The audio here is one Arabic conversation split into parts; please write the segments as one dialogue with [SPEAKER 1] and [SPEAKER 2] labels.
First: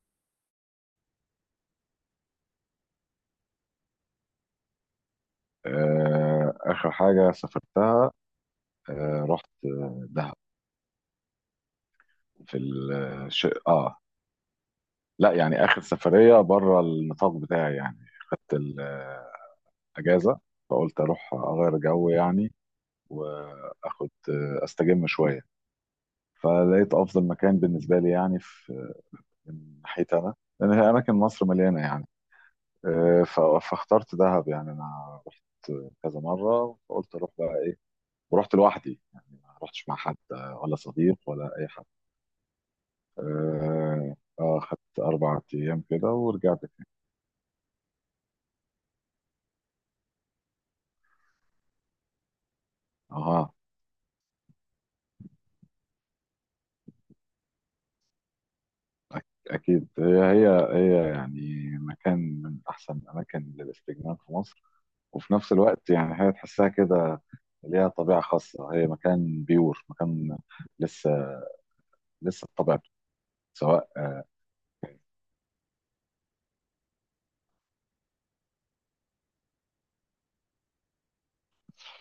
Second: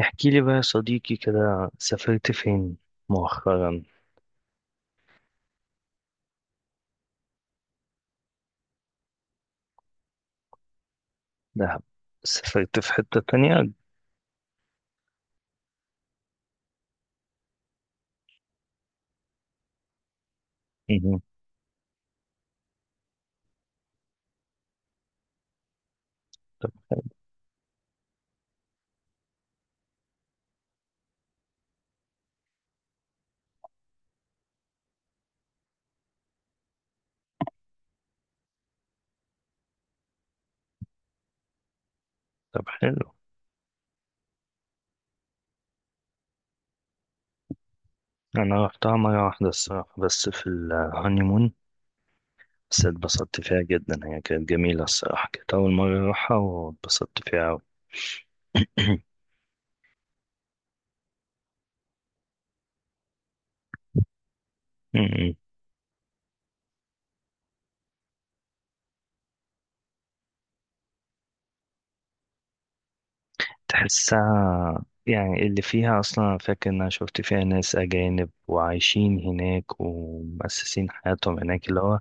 [SPEAKER 1] احكي لي بقى يا صديقي كده، سافرت فين مؤخرا؟
[SPEAKER 2] آخر حاجة سافرتها، رحت دهب.
[SPEAKER 1] دهب.
[SPEAKER 2] في
[SPEAKER 1] سافرت في حتة
[SPEAKER 2] الش...
[SPEAKER 1] تانية؟
[SPEAKER 2] آه لا، يعني آخر سفرية بره النطاق بتاعي يعني، خدت الأجازة، فقلت
[SPEAKER 1] مهم.
[SPEAKER 2] أروح أغير جو يعني، وآخد أستجم شوية.
[SPEAKER 1] طب.
[SPEAKER 2] فلقيت أفضل مكان بالنسبة لي يعني من ناحيتي أنا، لأن هي أماكن مصر مليانة يعني. آه، ف- فاخترت دهب، يعني أنا رحت كذا مرة، فقلت أروح بقى إيه، ورحت لوحدي يعني، ما رحتش مع حد، ولا صديق ولا أي حاجة.
[SPEAKER 1] طب حلو.
[SPEAKER 2] اه، خدت 4 ايام كده ورجعت تاني.
[SPEAKER 1] أنا رحتها مرة واحدة الصراحة، بس في الهانيمون. بس اتبسطت
[SPEAKER 2] اه،
[SPEAKER 1] فيها جدا، هي كانت جميلة الصراحة، كانت أول مرة أروحها واتبسطت فيها أوي.
[SPEAKER 2] أك- اكيد هي هي هي يعني مكان من احسن الاماكن للاستجمام في مصر.
[SPEAKER 1] مم.
[SPEAKER 2] وفي نفس الوقت يعني هي تحسها كده، ليها طبيعه خاصه، هي مكان بيور، مكان لسه، لسه بطبيعته، سواء
[SPEAKER 1] تحسها يعني اللي فيها أصلا، أنا فاكر إن أنا شفت فيها ناس أجانب وعايشين هناك ومؤسسين حياتهم هناك، اللي هو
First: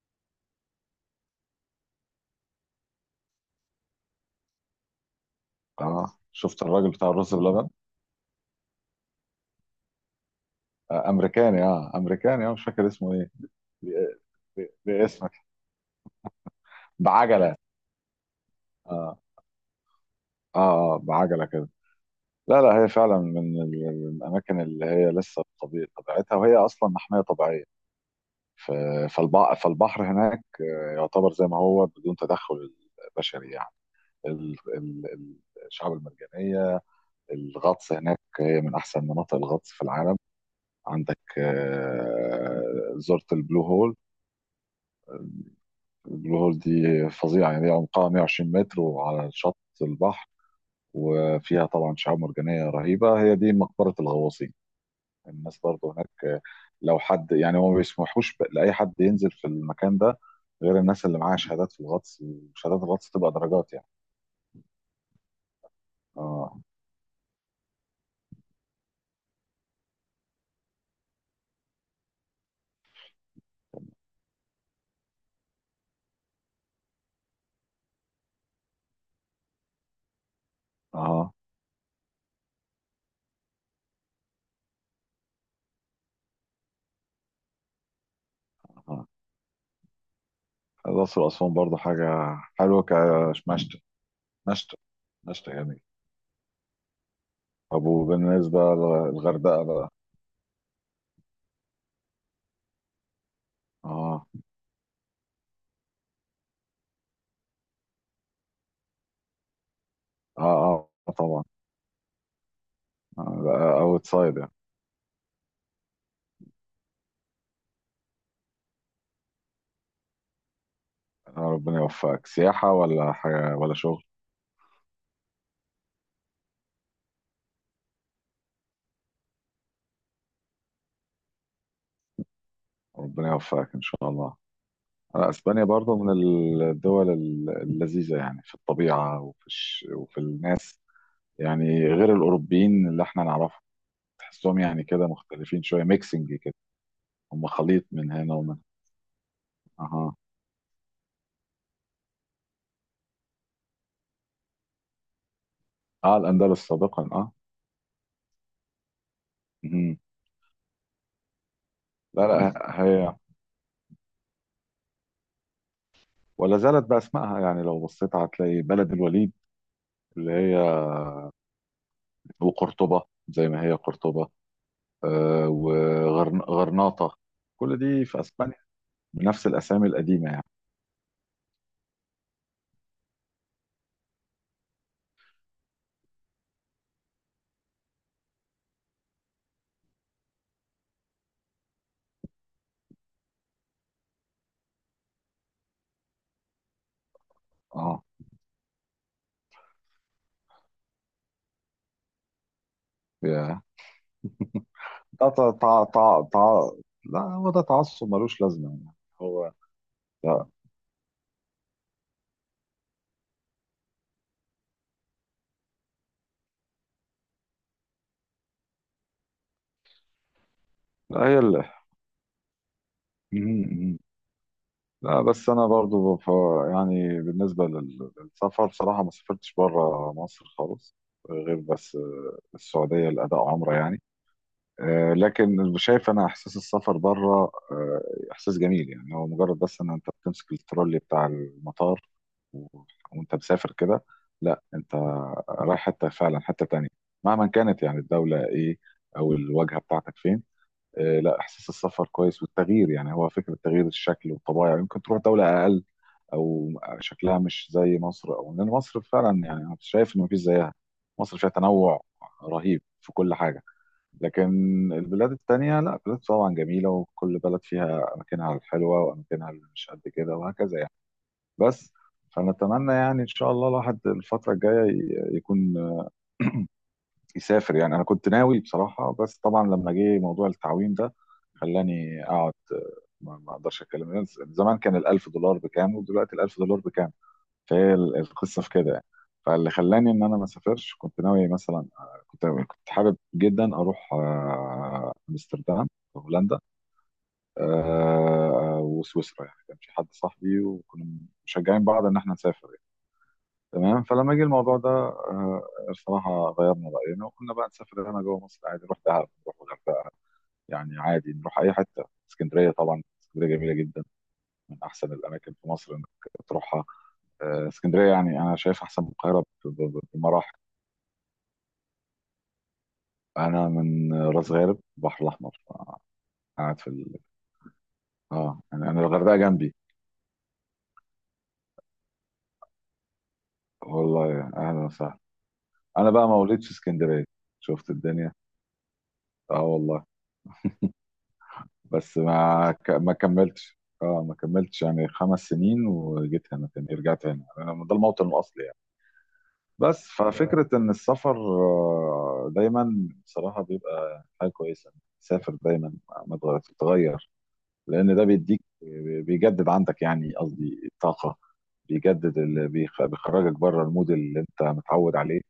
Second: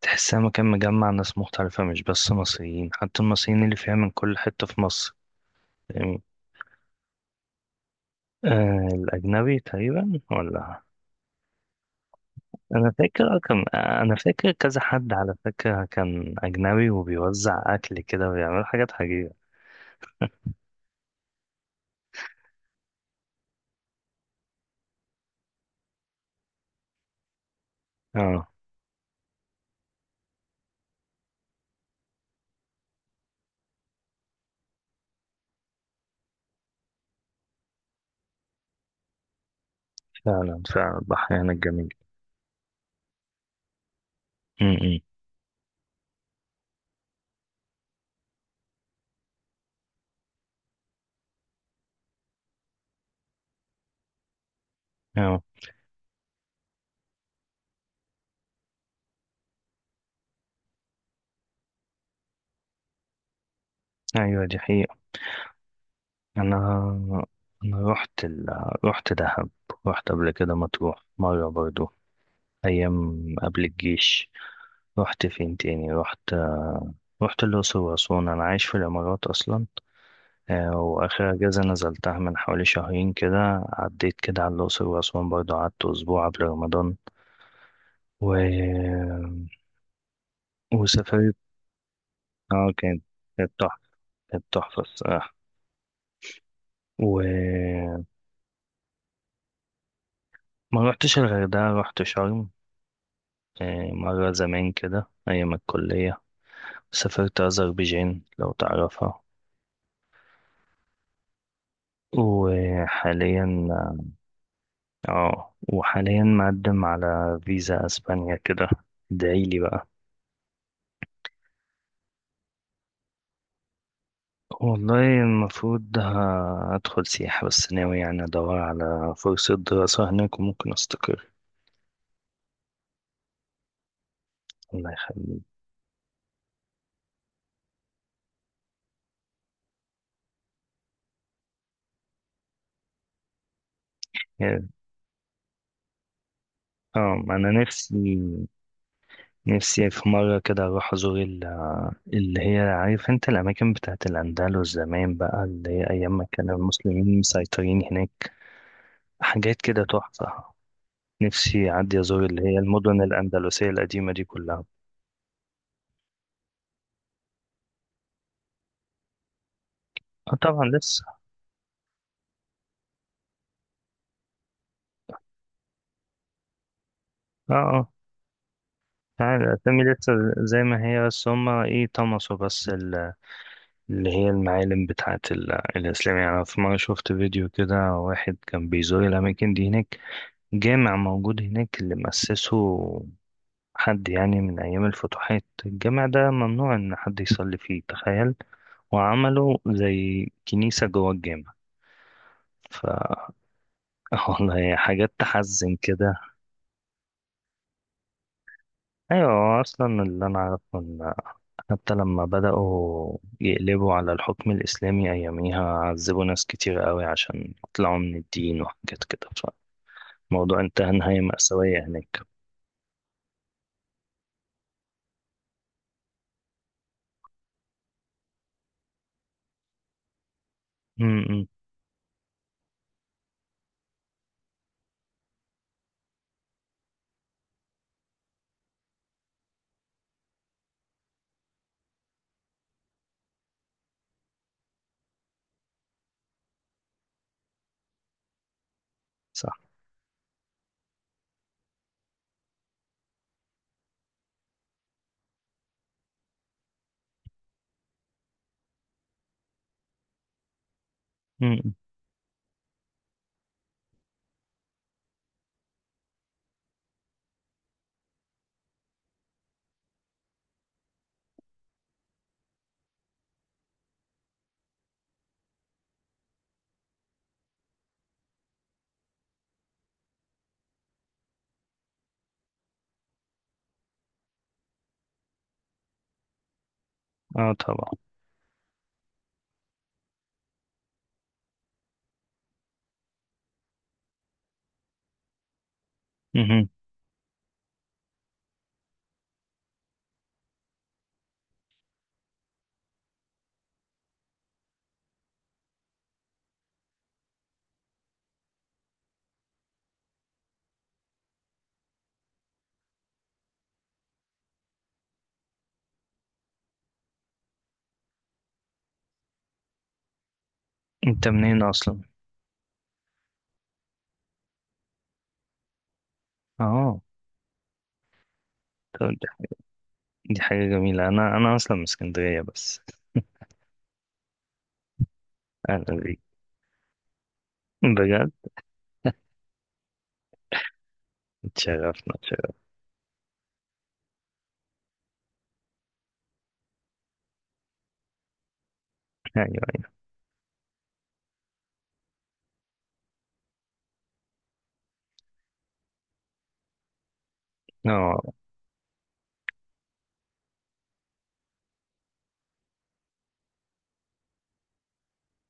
[SPEAKER 1] تحسها مكان مجمع ناس مختلفة، مش بس مصريين، حتى المصريين اللي فيها من كل حتة في مصر.
[SPEAKER 2] آه،
[SPEAKER 1] فاهمني؟
[SPEAKER 2] شفت الراجل بتاع الرز بلبن؟
[SPEAKER 1] آه، الأجنبي تقريبا ولا؟
[SPEAKER 2] آه، امريكاني، امريكاني، مش فاكر
[SPEAKER 1] أنا
[SPEAKER 2] اسمه ايه.
[SPEAKER 1] فاكر كان
[SPEAKER 2] ب-
[SPEAKER 1] أنا فاكر كذا حد
[SPEAKER 2] باسمك،
[SPEAKER 1] على فكرة، كان أجنبي
[SPEAKER 2] بعجله.
[SPEAKER 1] وبيوزع أكل كده ويعمل حاجات
[SPEAKER 2] اه
[SPEAKER 1] عجيبة.
[SPEAKER 2] بعجله كده. لا، لا، هي فعلا من الأماكن اللي هي لسه بطبيعة طبيعتها، وهي أصلا محمية طبيعية.
[SPEAKER 1] اه،
[SPEAKER 2] ف- فالبحر هناك، يعتبر زي ما هو بدون تدخل بشري يعني. ال- ال- ال- الشعاب المرجانية، الغطس هناك، هي من أحسن مناطق الغطس في العالم.
[SPEAKER 1] فعلا فعلا،
[SPEAKER 2] عندك،
[SPEAKER 1] البحرين الجميل.
[SPEAKER 2] زرت البلو هول؟
[SPEAKER 1] م-م.
[SPEAKER 2] البلو هول دي فظيعة يعني، هي عمقها 120 متر وعلى شط البحر، وفيها طبعا شعاب مرجانية رهيبة، هي دي مقبرة الغواصين.
[SPEAKER 1] اه،
[SPEAKER 2] الناس برضه هناك، لو حد يعني، هو ما بيسمحوش لأي حد ينزل في المكان ده، غير الناس اللي معاها شهادات في الغطس، وشهادات الغطس تبقى درجات يعني.
[SPEAKER 1] أيوة دي حقيقة.
[SPEAKER 2] اه،
[SPEAKER 1] أنا أنا رحت دهب. رحت قبل كده مطروح مرة برضو، أيام قبل الجيش. رحت فين تاني؟ رحت الأقصر وأسوان. أنا عايش في الإمارات أصلا. وآخر
[SPEAKER 2] اه،
[SPEAKER 1] أجازة نزلتها من حوالي شهرين كده، عديت كده على الأقصر وأسوان برضه، قعدت أسبوع قبل رمضان. و...
[SPEAKER 2] اه،
[SPEAKER 1] آه،
[SPEAKER 2] الأقصر
[SPEAKER 1] وسافرت.
[SPEAKER 2] وأسوان برضه حاجة
[SPEAKER 1] اه،
[SPEAKER 2] حلوة
[SPEAKER 1] كانت
[SPEAKER 2] كمشتى.
[SPEAKER 1] تحفة. كانت
[SPEAKER 2] مشتى،
[SPEAKER 1] تحفة الصراحة.
[SPEAKER 2] مشتى جميل. طب،
[SPEAKER 1] وما
[SPEAKER 2] وبالنسبة للغردقة بقى.
[SPEAKER 1] روحتش الغردقة، روحت شرم.
[SPEAKER 2] اه،
[SPEAKER 1] مرة زمان كده أيام الكلية. سافرت أذربيجان لو تعرفها.
[SPEAKER 2] اه، اه، طبعا.
[SPEAKER 1] وحاليا
[SPEAKER 2] اوت سايد يعني.
[SPEAKER 1] اه وحاليا مقدم على فيزا أسبانيا كده. ادعيلي بقى.
[SPEAKER 2] آه، ربنا يوفقك، سياحة ولا حاجة ولا شغل؟
[SPEAKER 1] والله المفروض هدخل سياحة، بس ناوي يعني أدور على فرصة دراسة هناك وممكن أستقر.
[SPEAKER 2] ربنا يوفقك إن شاء الله.
[SPEAKER 1] الله يخليك.
[SPEAKER 2] اسبانيا برضه من الدول اللذيذه، يعني في الطبيعه وفي وفي الناس، يعني غير الاوروبيين اللي احنا نعرفهم، تحسهم
[SPEAKER 1] يعني-
[SPEAKER 2] يعني كده مختلفين شويه، ميكسنج كده،
[SPEAKER 1] اه
[SPEAKER 2] هم
[SPEAKER 1] أنا
[SPEAKER 2] خليط من
[SPEAKER 1] نفسي.
[SPEAKER 2] هنا ومن.
[SPEAKER 1] نفسي في
[SPEAKER 2] اها،
[SPEAKER 1] مرة كده أروح أزور اللي هي عارف أنت الأماكن بتاعت الأندلس زمان بقى، اللي هي أيام
[SPEAKER 2] اه،
[SPEAKER 1] ما كانوا
[SPEAKER 2] الاندلس سابقا.
[SPEAKER 1] المسلمين
[SPEAKER 2] اه.
[SPEAKER 1] مسيطرين هناك. حاجات كده
[SPEAKER 2] مهم.
[SPEAKER 1] تحفة. نفسي أعدي
[SPEAKER 2] لا،
[SPEAKER 1] أزور اللي هي
[SPEAKER 2] لا،
[SPEAKER 1] المدن
[SPEAKER 2] هي
[SPEAKER 1] الأندلسية القديمة دي كلها.
[SPEAKER 2] ولا زالت باسمائها، يعني لو بصيت هتلاقي بلد الوليد، اللي
[SPEAKER 1] آه
[SPEAKER 2] هي،
[SPEAKER 1] طبعا لسه.
[SPEAKER 2] وقرطبه، زي ما هي قرطبه، آه وغرناطه،
[SPEAKER 1] اه،
[SPEAKER 2] كل
[SPEAKER 1] آه.
[SPEAKER 2] دي في اسبانيا
[SPEAKER 1] يعني
[SPEAKER 2] بنفس
[SPEAKER 1] الأسامي
[SPEAKER 2] الاسامي
[SPEAKER 1] لسه
[SPEAKER 2] القديمه يعني.
[SPEAKER 1] زي ما هي، بس هما إيه طمسوا بس اللي هي المعالم بتاعة الإسلام. يعني أنا في مرة شفت فيديو كده، واحد كان بيزور الأماكن دي هناك. جامع موجود هناك اللي مؤسسه حد يعني من أيام الفتوحات، الجامع ده ممنوع إن حد يصلي فيه، تخيل. وعملوا زي كنيسة جوه الجامع. ف
[SPEAKER 2] اه،
[SPEAKER 1] والله حاجات
[SPEAKER 2] ده
[SPEAKER 1] تحزن كده.
[SPEAKER 2] لا، هو ده تعصب ملوش لازمة يعني.
[SPEAKER 1] أيوة،
[SPEAKER 2] هو
[SPEAKER 1] هو أصلا اللي أنا
[SPEAKER 2] لا،
[SPEAKER 1] أعرفه. حتى لما بدأوا يقلبوا على الحكم الإسلامي أياميها، عذبوا ناس كتير قوي عشان يطلعوا من الدين وحاجات كده. فالموضوع انتهى
[SPEAKER 2] لا،
[SPEAKER 1] نهاية
[SPEAKER 2] هي اللي
[SPEAKER 1] مأساوية هناك.
[SPEAKER 2] لا، بس انا برضو يعني بالنسبة للسفر بصراحة ما سافرتش بره مصر خالص،
[SPEAKER 1] امم امم،
[SPEAKER 2] غير بس السعودية لأداء عمرة يعني. لكن شايف انا احساس السفر بره، احساس جميل يعني، هو مجرد بس ان انت بتمسك الترولي بتاع المطار، و... وانت مسافر كده، لا انت رايح حته فعلا حته تانية، مهما كانت يعني الدوله ايه، او
[SPEAKER 1] صح.
[SPEAKER 2] الواجهه بتاعتك فين. لا، احساس السفر كويس، والتغيير يعني هو فكره تغيير الشكل والطبايع. يمكن تروح دوله اقل، او شكلها مش زي مصر، او لان مصر فعلا، يعني انا شايف ان مفيش زيها. مصر فيها
[SPEAKER 1] امم امم.
[SPEAKER 2] تنوع رهيب في كل حاجه. لكن البلاد التانية، لا، بلاد طبعا جميلة، وكل بلد فيها أماكنها الحلوة وأماكنها اللي مش قد كده، وهكذا يعني. بس فنتمنى يعني إن شاء الله الواحد الفترة الجاية يكون يسافر يعني. أنا كنت ناوي بصراحة، بس طبعا لما جه موضوع التعويم ده خلاني أقعد، ما أقدرش أتكلم. زمان كان الألف دولار بكام، ودلوقتي الألف دولار بكام؟
[SPEAKER 1] اه طبعا.
[SPEAKER 2] فهي القصه في كده يعني. فاللي خلاني ان انا ما اسافرش، كنت ناوي مثلا، كنت حابب جدا اروح، امستردام، هولندا،
[SPEAKER 1] امم
[SPEAKER 2] وسويسرا يعني. كان في حد صاحبي، وكنا مشجعين بعض ان احنا نسافر يعني. تمام، فلما جه الموضوع ده، الصراحه غيرنا راينا، وقلنا بقى نسافر هنا جوه مصر عادي، نروح دهب، نروح الغردقه، يعني عادي نروح اي حته. اسكندريه، طبعا اسكندريه جميله جدا، من احسن الاماكن في مصر انك تروحها. اسكندريه يعني انا شايف احسن من القاهره بمراحل.
[SPEAKER 1] انت منين أصلا؟
[SPEAKER 2] انا من راس غارب، البحر الاحمر، قاعد في
[SPEAKER 1] اه،
[SPEAKER 2] ال... اه يعني انا
[SPEAKER 1] طب
[SPEAKER 2] الغردقه جنبي.
[SPEAKER 1] دي حاجة جميلة، أنا أصلا من اسكندرية بس.
[SPEAKER 2] والله اهلا وسهلا.
[SPEAKER 1] أنا
[SPEAKER 2] انا
[SPEAKER 1] دي
[SPEAKER 2] بقى مولود في اسكندريه، شفت
[SPEAKER 1] بجد؟
[SPEAKER 2] الدنيا، اه والله.
[SPEAKER 1] اتشرفنا
[SPEAKER 2] بس
[SPEAKER 1] اتشرفنا.
[SPEAKER 2] ما كملتش يعني 5 سنين، وجيت هنا تاني، رجعت هنا، انا ده الموطن الاصلي يعني.
[SPEAKER 1] أيوة
[SPEAKER 2] بس. ففكره ان السفر دايما بصراحه بيبقى حاجه كويسه. سافر دايما، ما تغير تتغير،
[SPEAKER 1] أيوة.
[SPEAKER 2] لان
[SPEAKER 1] اه،
[SPEAKER 2] ده بيديك، بيجدد عندك، يعني قصدي الطاقه، بيجدد بيخرجك بره المود اللي انت متعود عليه.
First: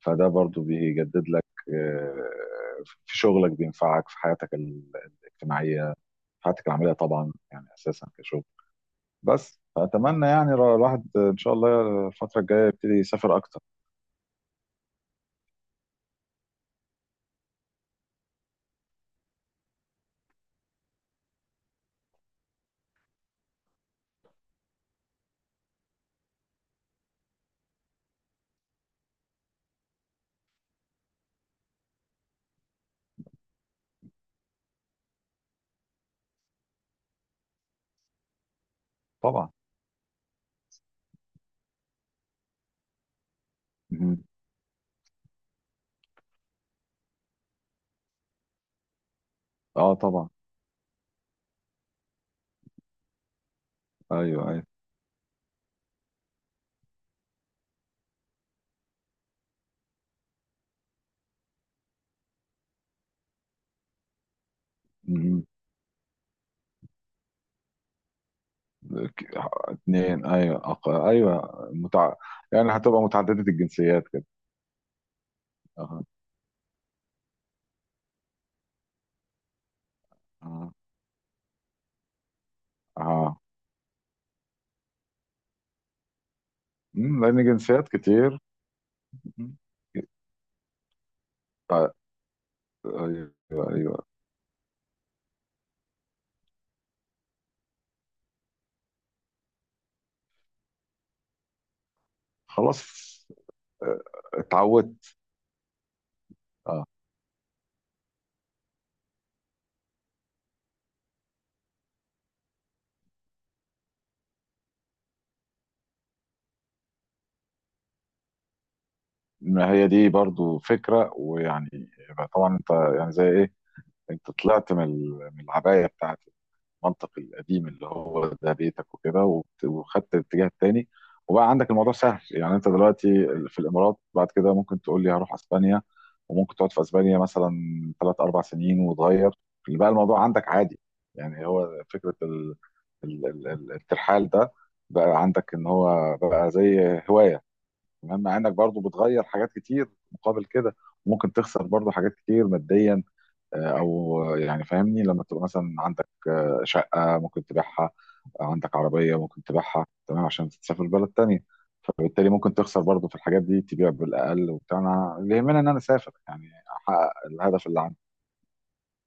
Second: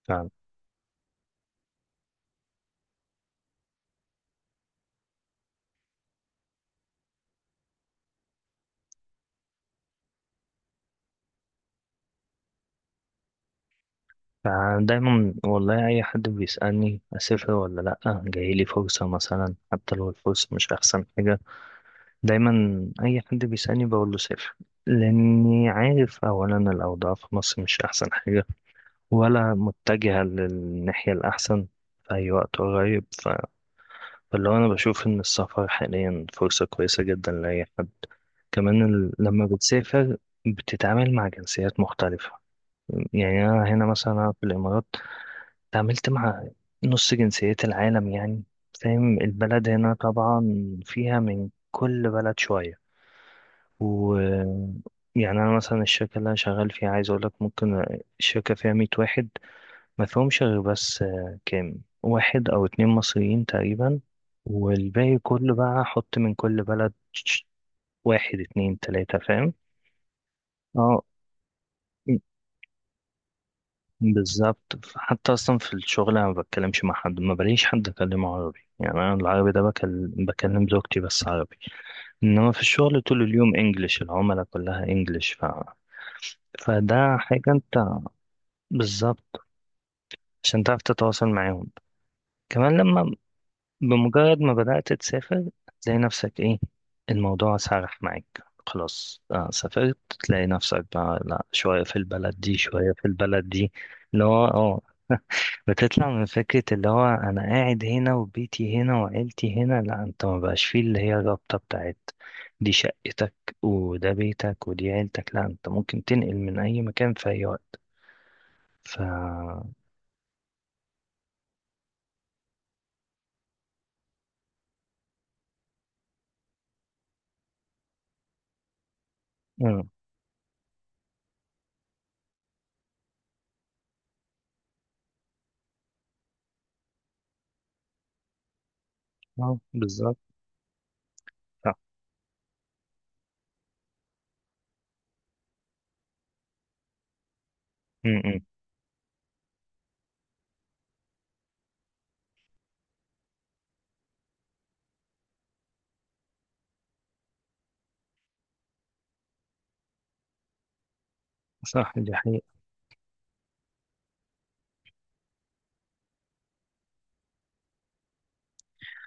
[SPEAKER 2] فده
[SPEAKER 1] فعلا.
[SPEAKER 2] برضو بيجدد لك، في شغلك، بينفعك في حياتك الاجتماعيه، في حياتك العمليه، طبعا يعني اساسا كشغل. بس فاتمنى يعني الواحد ان شاء الله الفتره الجايه يبتدي يسافر اكتر.
[SPEAKER 1] فدايما، والله، أي حد بيسألني أسافر ولا لأ، جايلي فرصة مثلا، حتى لو الفرصة مش أحسن حاجة، دايما أي حد بيسألني بقول له سافر. لأني عارف أولا الأوضاع في مصر مش أحسن حاجة، ولا متجهة للناحية الأحسن في أي وقت قريب. فاللي هو أنا بشوف إن السفر حاليا فرصة كويسة جدا لأي حد. كمان لما
[SPEAKER 2] طبعا.
[SPEAKER 1] بتسافر، بتتعامل مع جنسيات مختلفة. يعني أنا هنا مثلا،
[SPEAKER 2] مهم.
[SPEAKER 1] أنا في الإمارات تعاملت مع نص جنسيات العالم يعني. فاهم البلد
[SPEAKER 2] اه،
[SPEAKER 1] هنا
[SPEAKER 2] طبعا.
[SPEAKER 1] طبعا فيها من كل بلد شوية. و
[SPEAKER 2] ايوه، ايوه.
[SPEAKER 1] يعني أنا مثلا الشركة اللي أنا شغال فيها، عايز أقولك ممكن الشركة فيها 100 واحد، ما فيهمش غير بس كام واحد أو اتنين مصريين تقريبا. والباقي
[SPEAKER 2] مهم.
[SPEAKER 1] كله بقى حط من كل بلد، واحد اتنين تلاتة،
[SPEAKER 2] ك-
[SPEAKER 1] فاهم.
[SPEAKER 2] اتنين، ايوه.
[SPEAKER 1] اه
[SPEAKER 2] ايوه. يعني هتبقى متعدده الجنسيات كده.
[SPEAKER 1] بالظبط. حتى اصلا في
[SPEAKER 2] اها،
[SPEAKER 1] الشغل انا ما بتكلمش مع حد، ما بلاقيش حد اكلمه عربي. يعني انا العربي ده بكلم
[SPEAKER 2] اها،
[SPEAKER 1] زوجتي بس عربي. انما في الشغل طول
[SPEAKER 2] اها،
[SPEAKER 1] اليوم انجليش، العملاء كلها انجليش. فده حاجة
[SPEAKER 2] لان
[SPEAKER 1] انت.
[SPEAKER 2] جنسيات كتير.
[SPEAKER 1] بالظبط،
[SPEAKER 2] مم.
[SPEAKER 1] عشان تعرف تتواصل معاهم.
[SPEAKER 2] طيب.
[SPEAKER 1] كمان
[SPEAKER 2] ايوه، ايوه،
[SPEAKER 1] بمجرد ما بدأت تسافر، تلاقي نفسك ايه، الموضوع سرح معاك خلاص، سافرت. تلاقي نفسك بقى لا، شوية في البلد دي
[SPEAKER 2] خلاص،
[SPEAKER 1] شوية في البلد دي.
[SPEAKER 2] آه،
[SPEAKER 1] اللي هو
[SPEAKER 2] اتعودت.
[SPEAKER 1] بتطلع من فكرة
[SPEAKER 2] اه،
[SPEAKER 1] اللي هو أنا قاعد هنا وبيتي هنا وعيلتي هنا. لا أنت ما بقاش فيه اللي هي الرابطة بتاعت دي شقتك وده بيتك ودي عيلتك، لا أنت ممكن تنقل من أي مكان في أي وقت. ف
[SPEAKER 2] ما هي دي برضو فكره، ويعني يبقى طبعا انت، يعني زي ايه، انت طلعت من من العبايه بتاعت المنطق القديم، اللي هو ده بيتك وكده،
[SPEAKER 1] مم.
[SPEAKER 2] وخدت الاتجاه التاني، وبقى عندك الموضوع سهل يعني. انت دلوقتي في الامارات، بعد كده ممكن تقول لي هروح اسبانيا، وممكن تقعد في اسبانيا مثلا 3 أو 4 سنين وتغير.
[SPEAKER 1] اه
[SPEAKER 2] بقى
[SPEAKER 1] بالظبط.
[SPEAKER 2] الموضوع عندك عادي، يعني هو
[SPEAKER 1] صح.
[SPEAKER 2] فكره الترحال ده، بقى عندك ان هو بقى زي هوايه. تمام، مع
[SPEAKER 1] مم.
[SPEAKER 2] انك برضو بتغير حاجات كتير مقابل كده، ممكن تخسر برضو حاجات كتير ماديا. او يعني فاهمني، لما تبقى مثلا عندك شقة ممكن تبيعها، عندك عربية ممكن تبيعها، تمام، عشان تسافر بلد تانية.
[SPEAKER 1] صح دي
[SPEAKER 2] فبالتالي ممكن
[SPEAKER 1] حقيقة.
[SPEAKER 2] تخسر برضه في الحاجات دي، تبيع بالأقل وبتاع، اللي يهمني إن أنا أسافر يعني، أحقق الهدف اللي عندي.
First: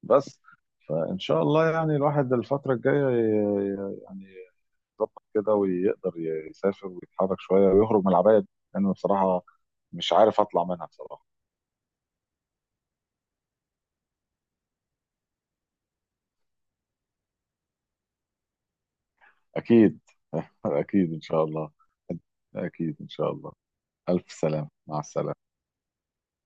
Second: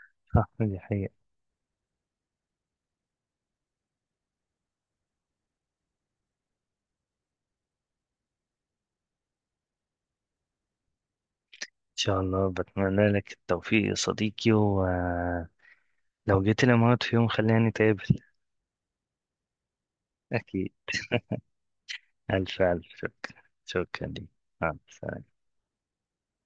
[SPEAKER 2] بس
[SPEAKER 1] صح دي حقيقة.
[SPEAKER 2] فإن شاء الله يعني الواحد الفترة الجاية يعني يظبط كده، ويقدر يسافر ويتحرك شوية، ويخرج من العباية دي. لأن بصراحة مش عارف أطلع منها بصراحة.
[SPEAKER 1] إن شاء الله، بتمنى لك التوفيق يا صديقي، ولو جيت الإمارات في يوم خلينا نتقابل.
[SPEAKER 2] أكيد.
[SPEAKER 1] أكيد.
[SPEAKER 2] أكيد إن شاء الله.
[SPEAKER 1] ألف ألف
[SPEAKER 2] أكيد إن شاء
[SPEAKER 1] شكرا
[SPEAKER 2] الله.
[SPEAKER 1] شكرا ليك.
[SPEAKER 2] ألف سلامة،
[SPEAKER 1] مع
[SPEAKER 2] مع
[SPEAKER 1] السلامة.
[SPEAKER 2] السلامة.